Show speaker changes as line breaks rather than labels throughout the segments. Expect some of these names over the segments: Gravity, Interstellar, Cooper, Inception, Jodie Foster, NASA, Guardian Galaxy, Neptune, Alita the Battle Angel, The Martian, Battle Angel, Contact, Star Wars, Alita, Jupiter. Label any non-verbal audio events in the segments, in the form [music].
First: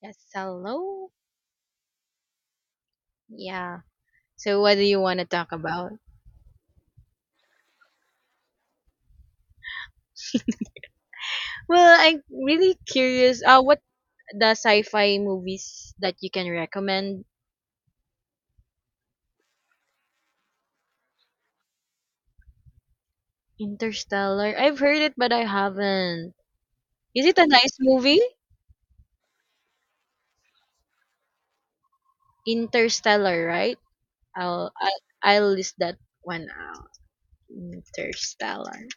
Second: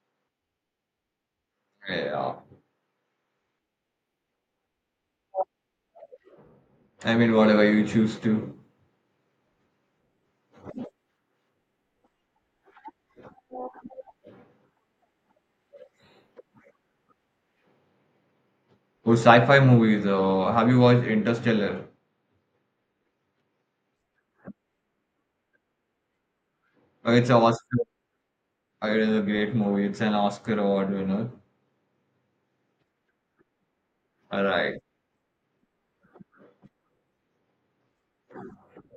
Yes, hello.
Yeah.
Yeah. So what do you want to talk about?
Whatever you choose to.
Well, I'm really curious. What the sci-fi movies that you can recommend?
Or sci-fi movies. Have you watched Interstellar?
Interstellar. I've heard it, but I haven't. Is
It's a
it a nice
Oscar.
movie?
It is a great movie. It's an Oscar award winner.
Interstellar, right?
All
I'll
right.
I, I'll list that one out. Interstellar.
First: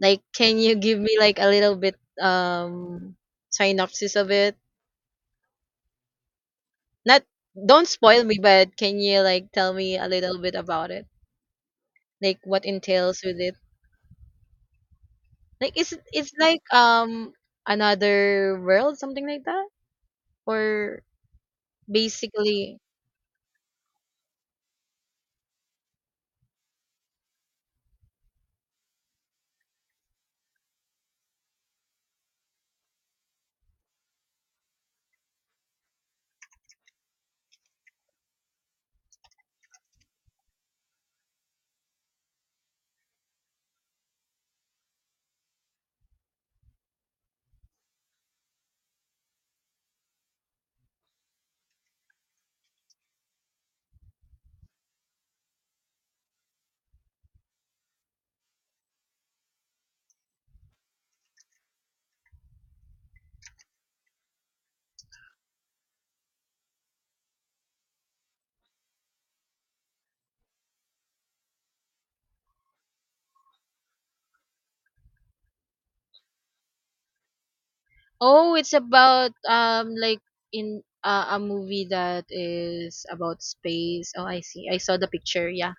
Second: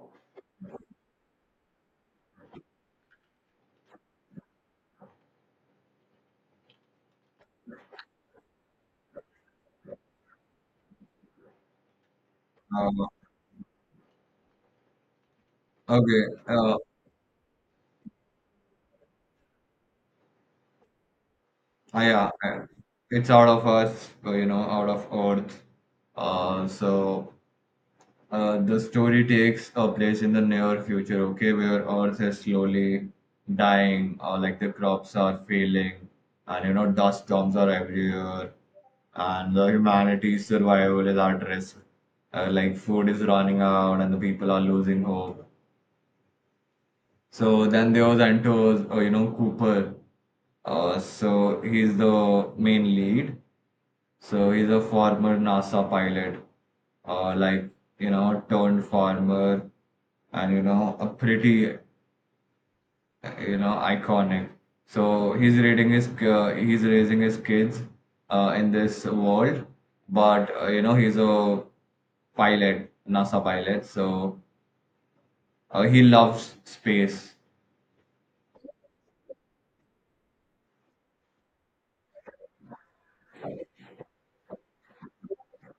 Like, can you give me like a little bit um synopsis of it? Not don't spoil me, but can you like tell me a little bit about it? Like what
Uh,
entails with it, like is it
okay.
it's like another world, something like that, or
Uh, yeah. uh,
basically
It's out of us. You know, out of Earth. Uh, so the story takes a place in the near future. Okay, where Earth is slowly dying, or like the crops are failing, and you know dust storms are everywhere and the humanity's survival is at risk. Like food is running out and the people are losing hope. So then there was enters, you know, Cooper. So he's the main lead. So he's a former NASA pilot, uh, like you know, turned farmer, and you know, a pretty, you know, iconic. So he's raising his kids in this world, but you know, he's a pilot, NASA pilot. So he loves space.
oh it's about like in a movie that is about space. Oh, I see, I saw the picture. Yeah,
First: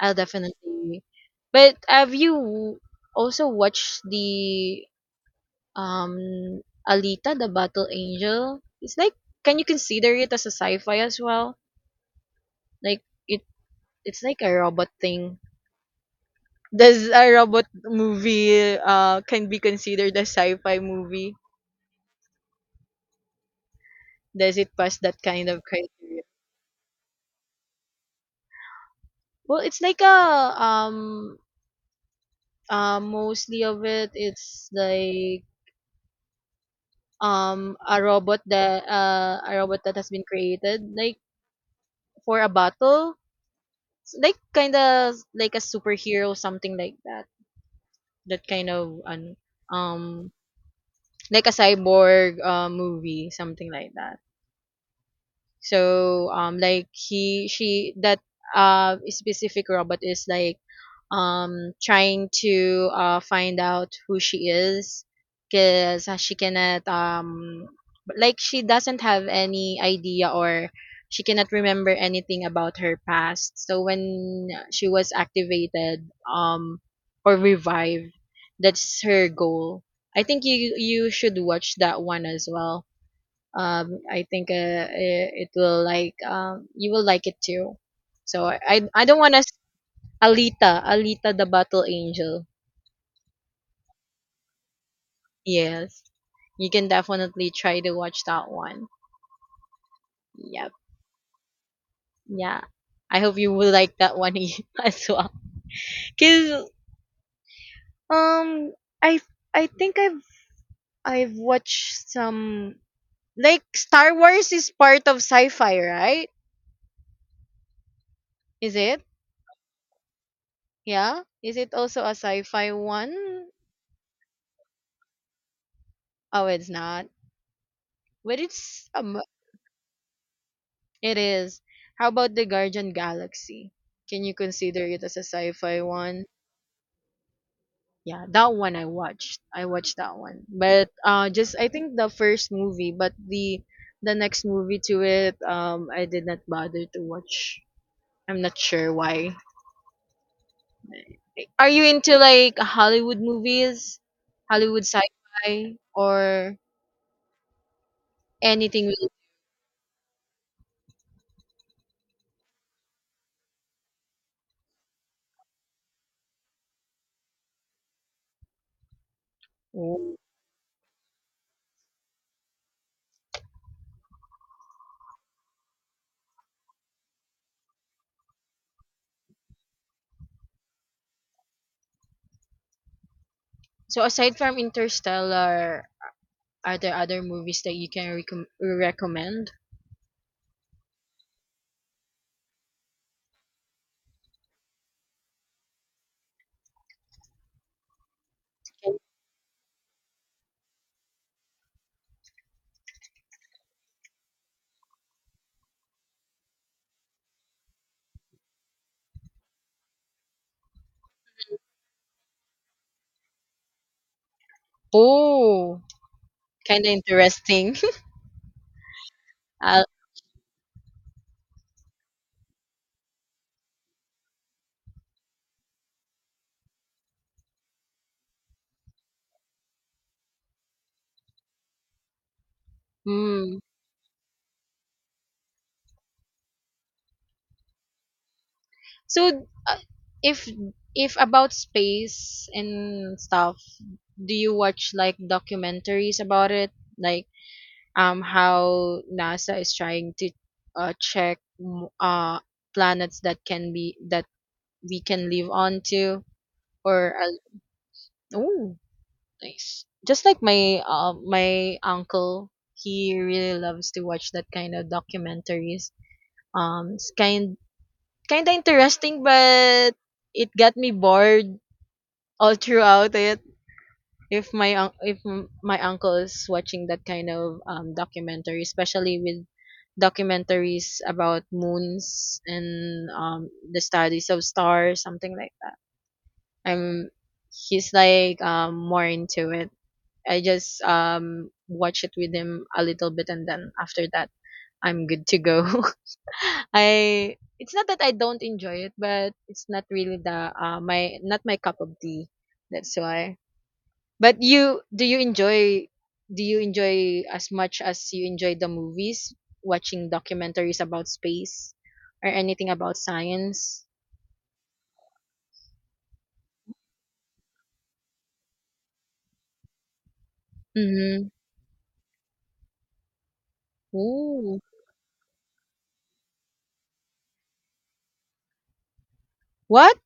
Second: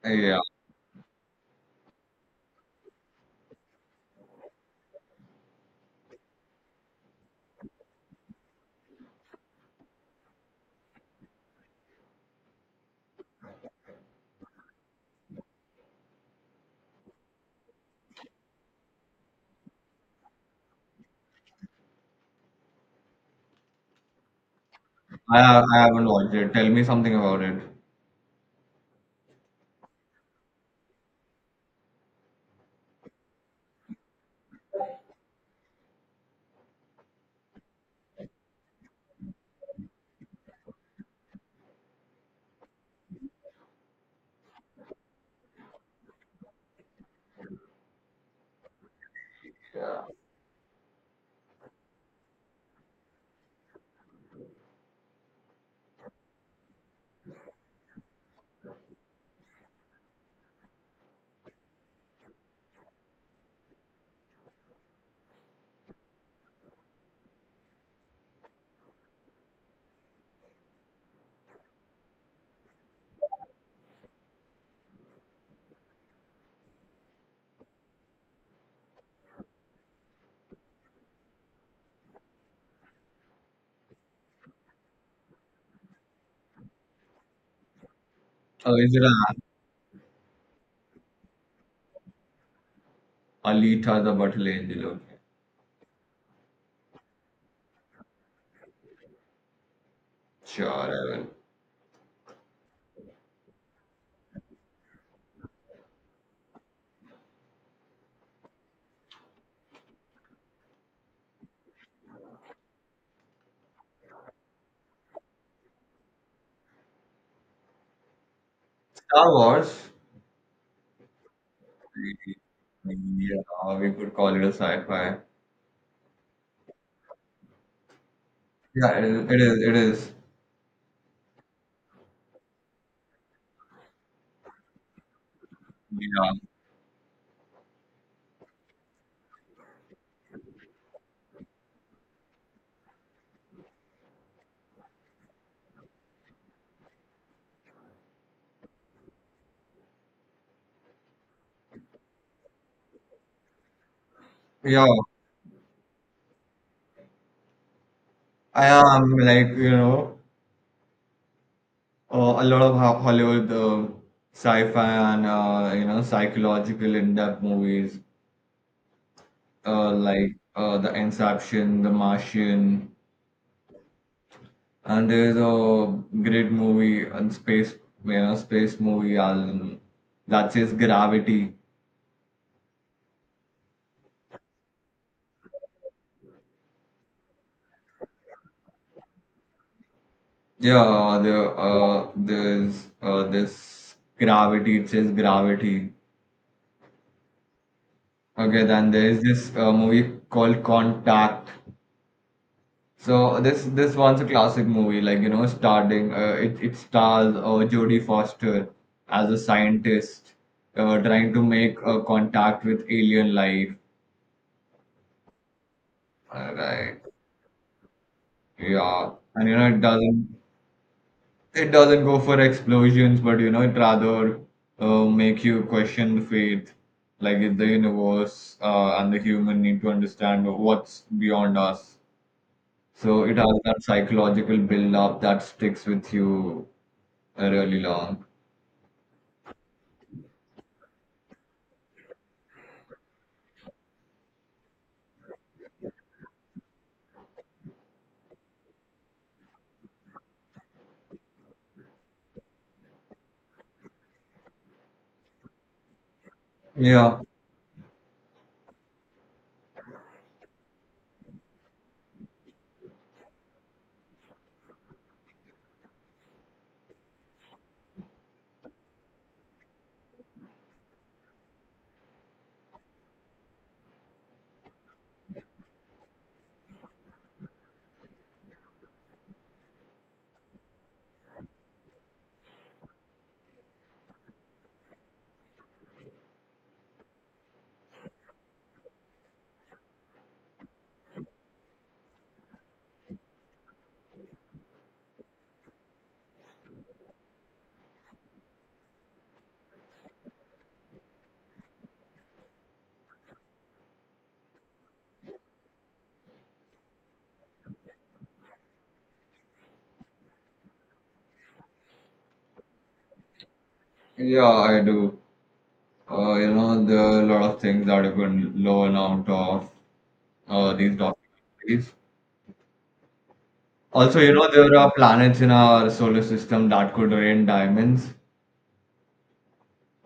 I'll
Yeah,
definitely, but have you also watched the um Alita the Battle Angel? It's like, can you consider it as a sci-fi as well? Like it it's like a robot thing. Does a robot movie can be considered a sci-fi movie? Does it pass that
I,
kind of
I haven't
criteria?
watched it. Tell me something about it.
Well, it's like a um mostly of it it's like a robot that has been created, like, for a battle. It's like kind of like a superhero, something like that. That kind of an um like a cyborg movie, something like that. So like he she that specific robot is like trying to find out who she is, because she cannot like she doesn't have any idea, or she cannot remember anything about her past. So when she was activated, or revived, that's her goal. I think you should watch that one as well. I think it will, like, you will like it too. So
Oh, is it
I don't
a
want to. Alita the Battle Angel.
Alita the Battle Angel? Okay.
Yes, you can definitely try to watch that one.
Sure,
Yep,
I will.
yeah. I hope you will like that one [laughs] as well. Cause um I I've I've watched some, like, Star Wars is part of sci-fi, right? Is it?
Star Wars.
Yeah. Is it also a sci-fi one?
Yeah, we could call it a sci-fi.
Oh, it's not. But
Yeah, it is. It is. It is.
it is. How about the Guardian Galaxy? Can you consider it as a sci-fi one?
Yeah,
Yeah, that one I watched. I watched that one. But just I think the first movie, but the next movie to it, I did not bother to watch. I'm not sure why. Are you into like Hollywood movies? Hollywood
yeah.
sci-fi or
I
anything? With-
am, like, you know, a lot of Hollywood sci-fi and you know psychological in-depth movies.
Oh.
The Inception, The Martian, and there's a great movie and space, you know, space movie that says Gravity.
So aside from Interstellar, are there other movies that you can recommend?
Yeah, the there's this Gravity. It says Gravity. Okay, then there is this movie called Contact. So this one's a classic movie, like you know, starting it stars Jodie Foster as a scientist trying to make contact with alien life.
Oh, kind of
Right?
interesting.
Yeah, and you know it
[laughs] uh,
doesn't it doesn't go for explosions, but you know it rather make you question the faith, like in the universe and the human need to understand what's beyond us. So it
mm.
has that psychological build up that sticks with you really long.
So, if if about space and stuff, do you watch like documentaries about it, like how NASA is trying to check planets that can be, that we can live on to, or
Yeah,
oh, nice. Just like my my uncle, he really loves to watch that kind of documentaries. It's kind of interesting, but it got me bored all throughout it. If my un- if m- my uncle is watching that kind of documentary, especially with documentaries about moons and the studies of stars, something like that. I'm he's like more into it. I just watch it with him a little bit, and then after that I'm good to go. [laughs] I it's not that I don't enjoy it, but it's not really the my not my cup of tea. That's why. But you do you enjoy, as much as you enjoy the movies, watching documentaries about space or anything about science?
yeah, I do. You know, there are a lot of things that you can learn out of these
Mm-hmm.
documentaries. Also, you know,
Ooh.
there are planets in our solar system that could rain diamonds.
What?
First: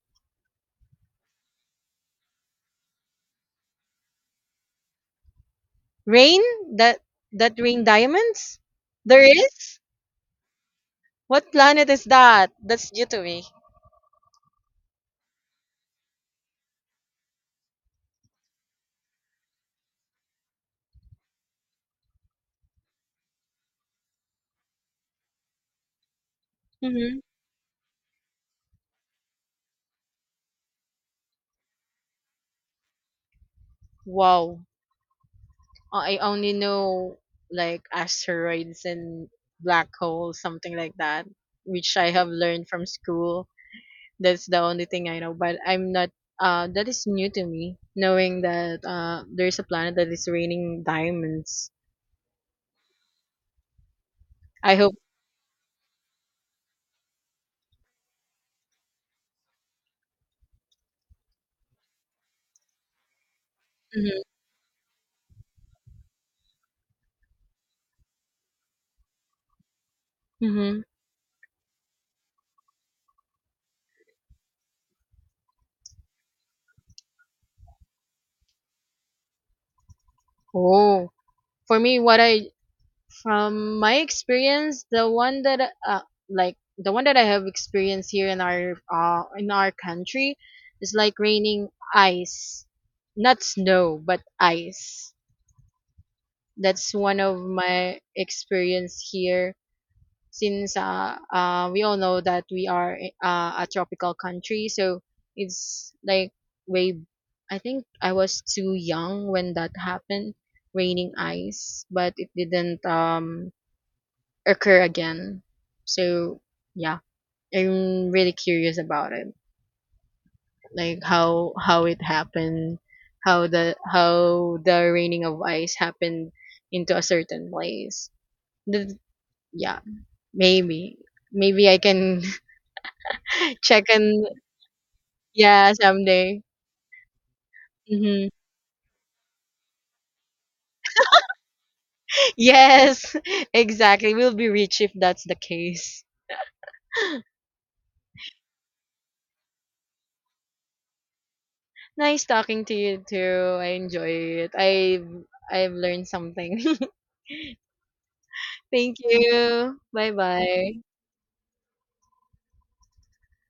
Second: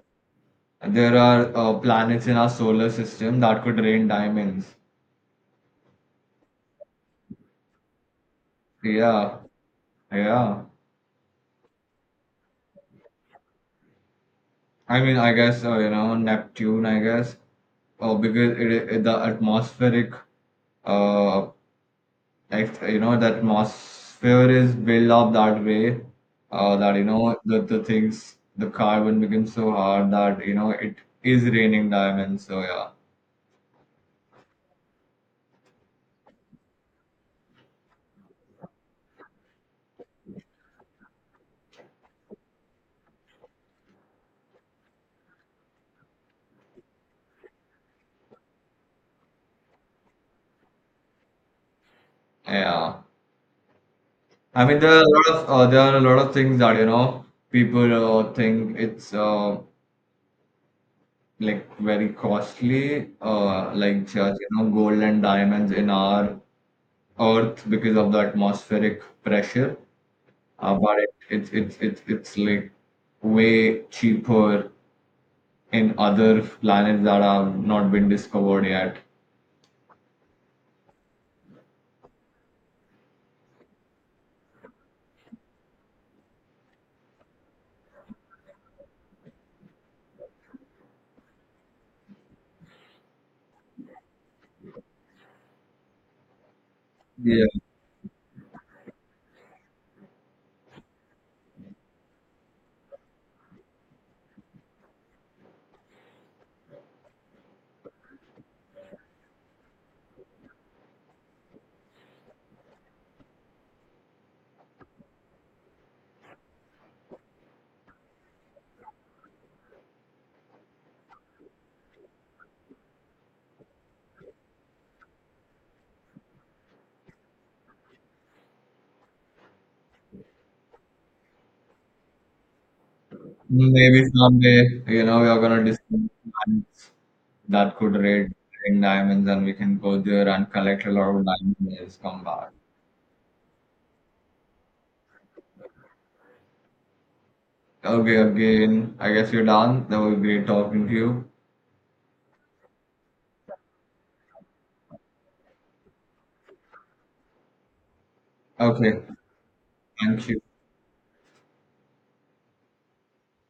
There are planets in our solar system that could rain diamonds.
Rain, that that rain diamonds? There
Yeah,
is?
yeah.
What planet is that? That's Jupiter.
I guess, you know, Neptune, I guess, because the atmospheric uh, you know the atmosphere is built up that way that you
Mm-hmm.
know the things the carbon becomes so hard that you know it is raining diamonds, so yeah,
Wow. I only know like asteroids and black holes, something like that, which I have learned from school. That's the only thing I know, but I'm not that is new to me, knowing that there's a planet that is raining diamonds.
yeah. I
I
mean there
hope.
are a lot of things that you know people think it's like very costly,
Mhm.
just you know gold and diamonds in our earth because of the atmospheric pressure,
Mhm.
but it's like way cheaper in other planets that have not been discovered yet.
Oh, for me what I, from my experience, the one that like the one that I have experienced here in our country is like raining ice, not snow, but ice. That's one of
Yeah,
my experience here, since we all know that we are a tropical country, so it's like way, I think I was too young when that happened, raining ice, but it didn't occur again. So yeah, I'm really curious about it. Like how it happened, how the raining of ice happened into a certain place. The, yeah, maybe I can [laughs] check
maybe
and
someday, you know, we are gonna
yeah
discover
someday.
planets that could raid
Hmm.
rain diamonds, and we can go there and collect a lot of diamonds and come back.
Yes, [laughs] exactly. We'll be rich if that's the case. [laughs]
Okay, again, I guess you're done. That was great talking to you.
Nice talking to you too. I enjoy it. I've learned something. [laughs] Thank
Okay,
you. Bye
thank you.
bye.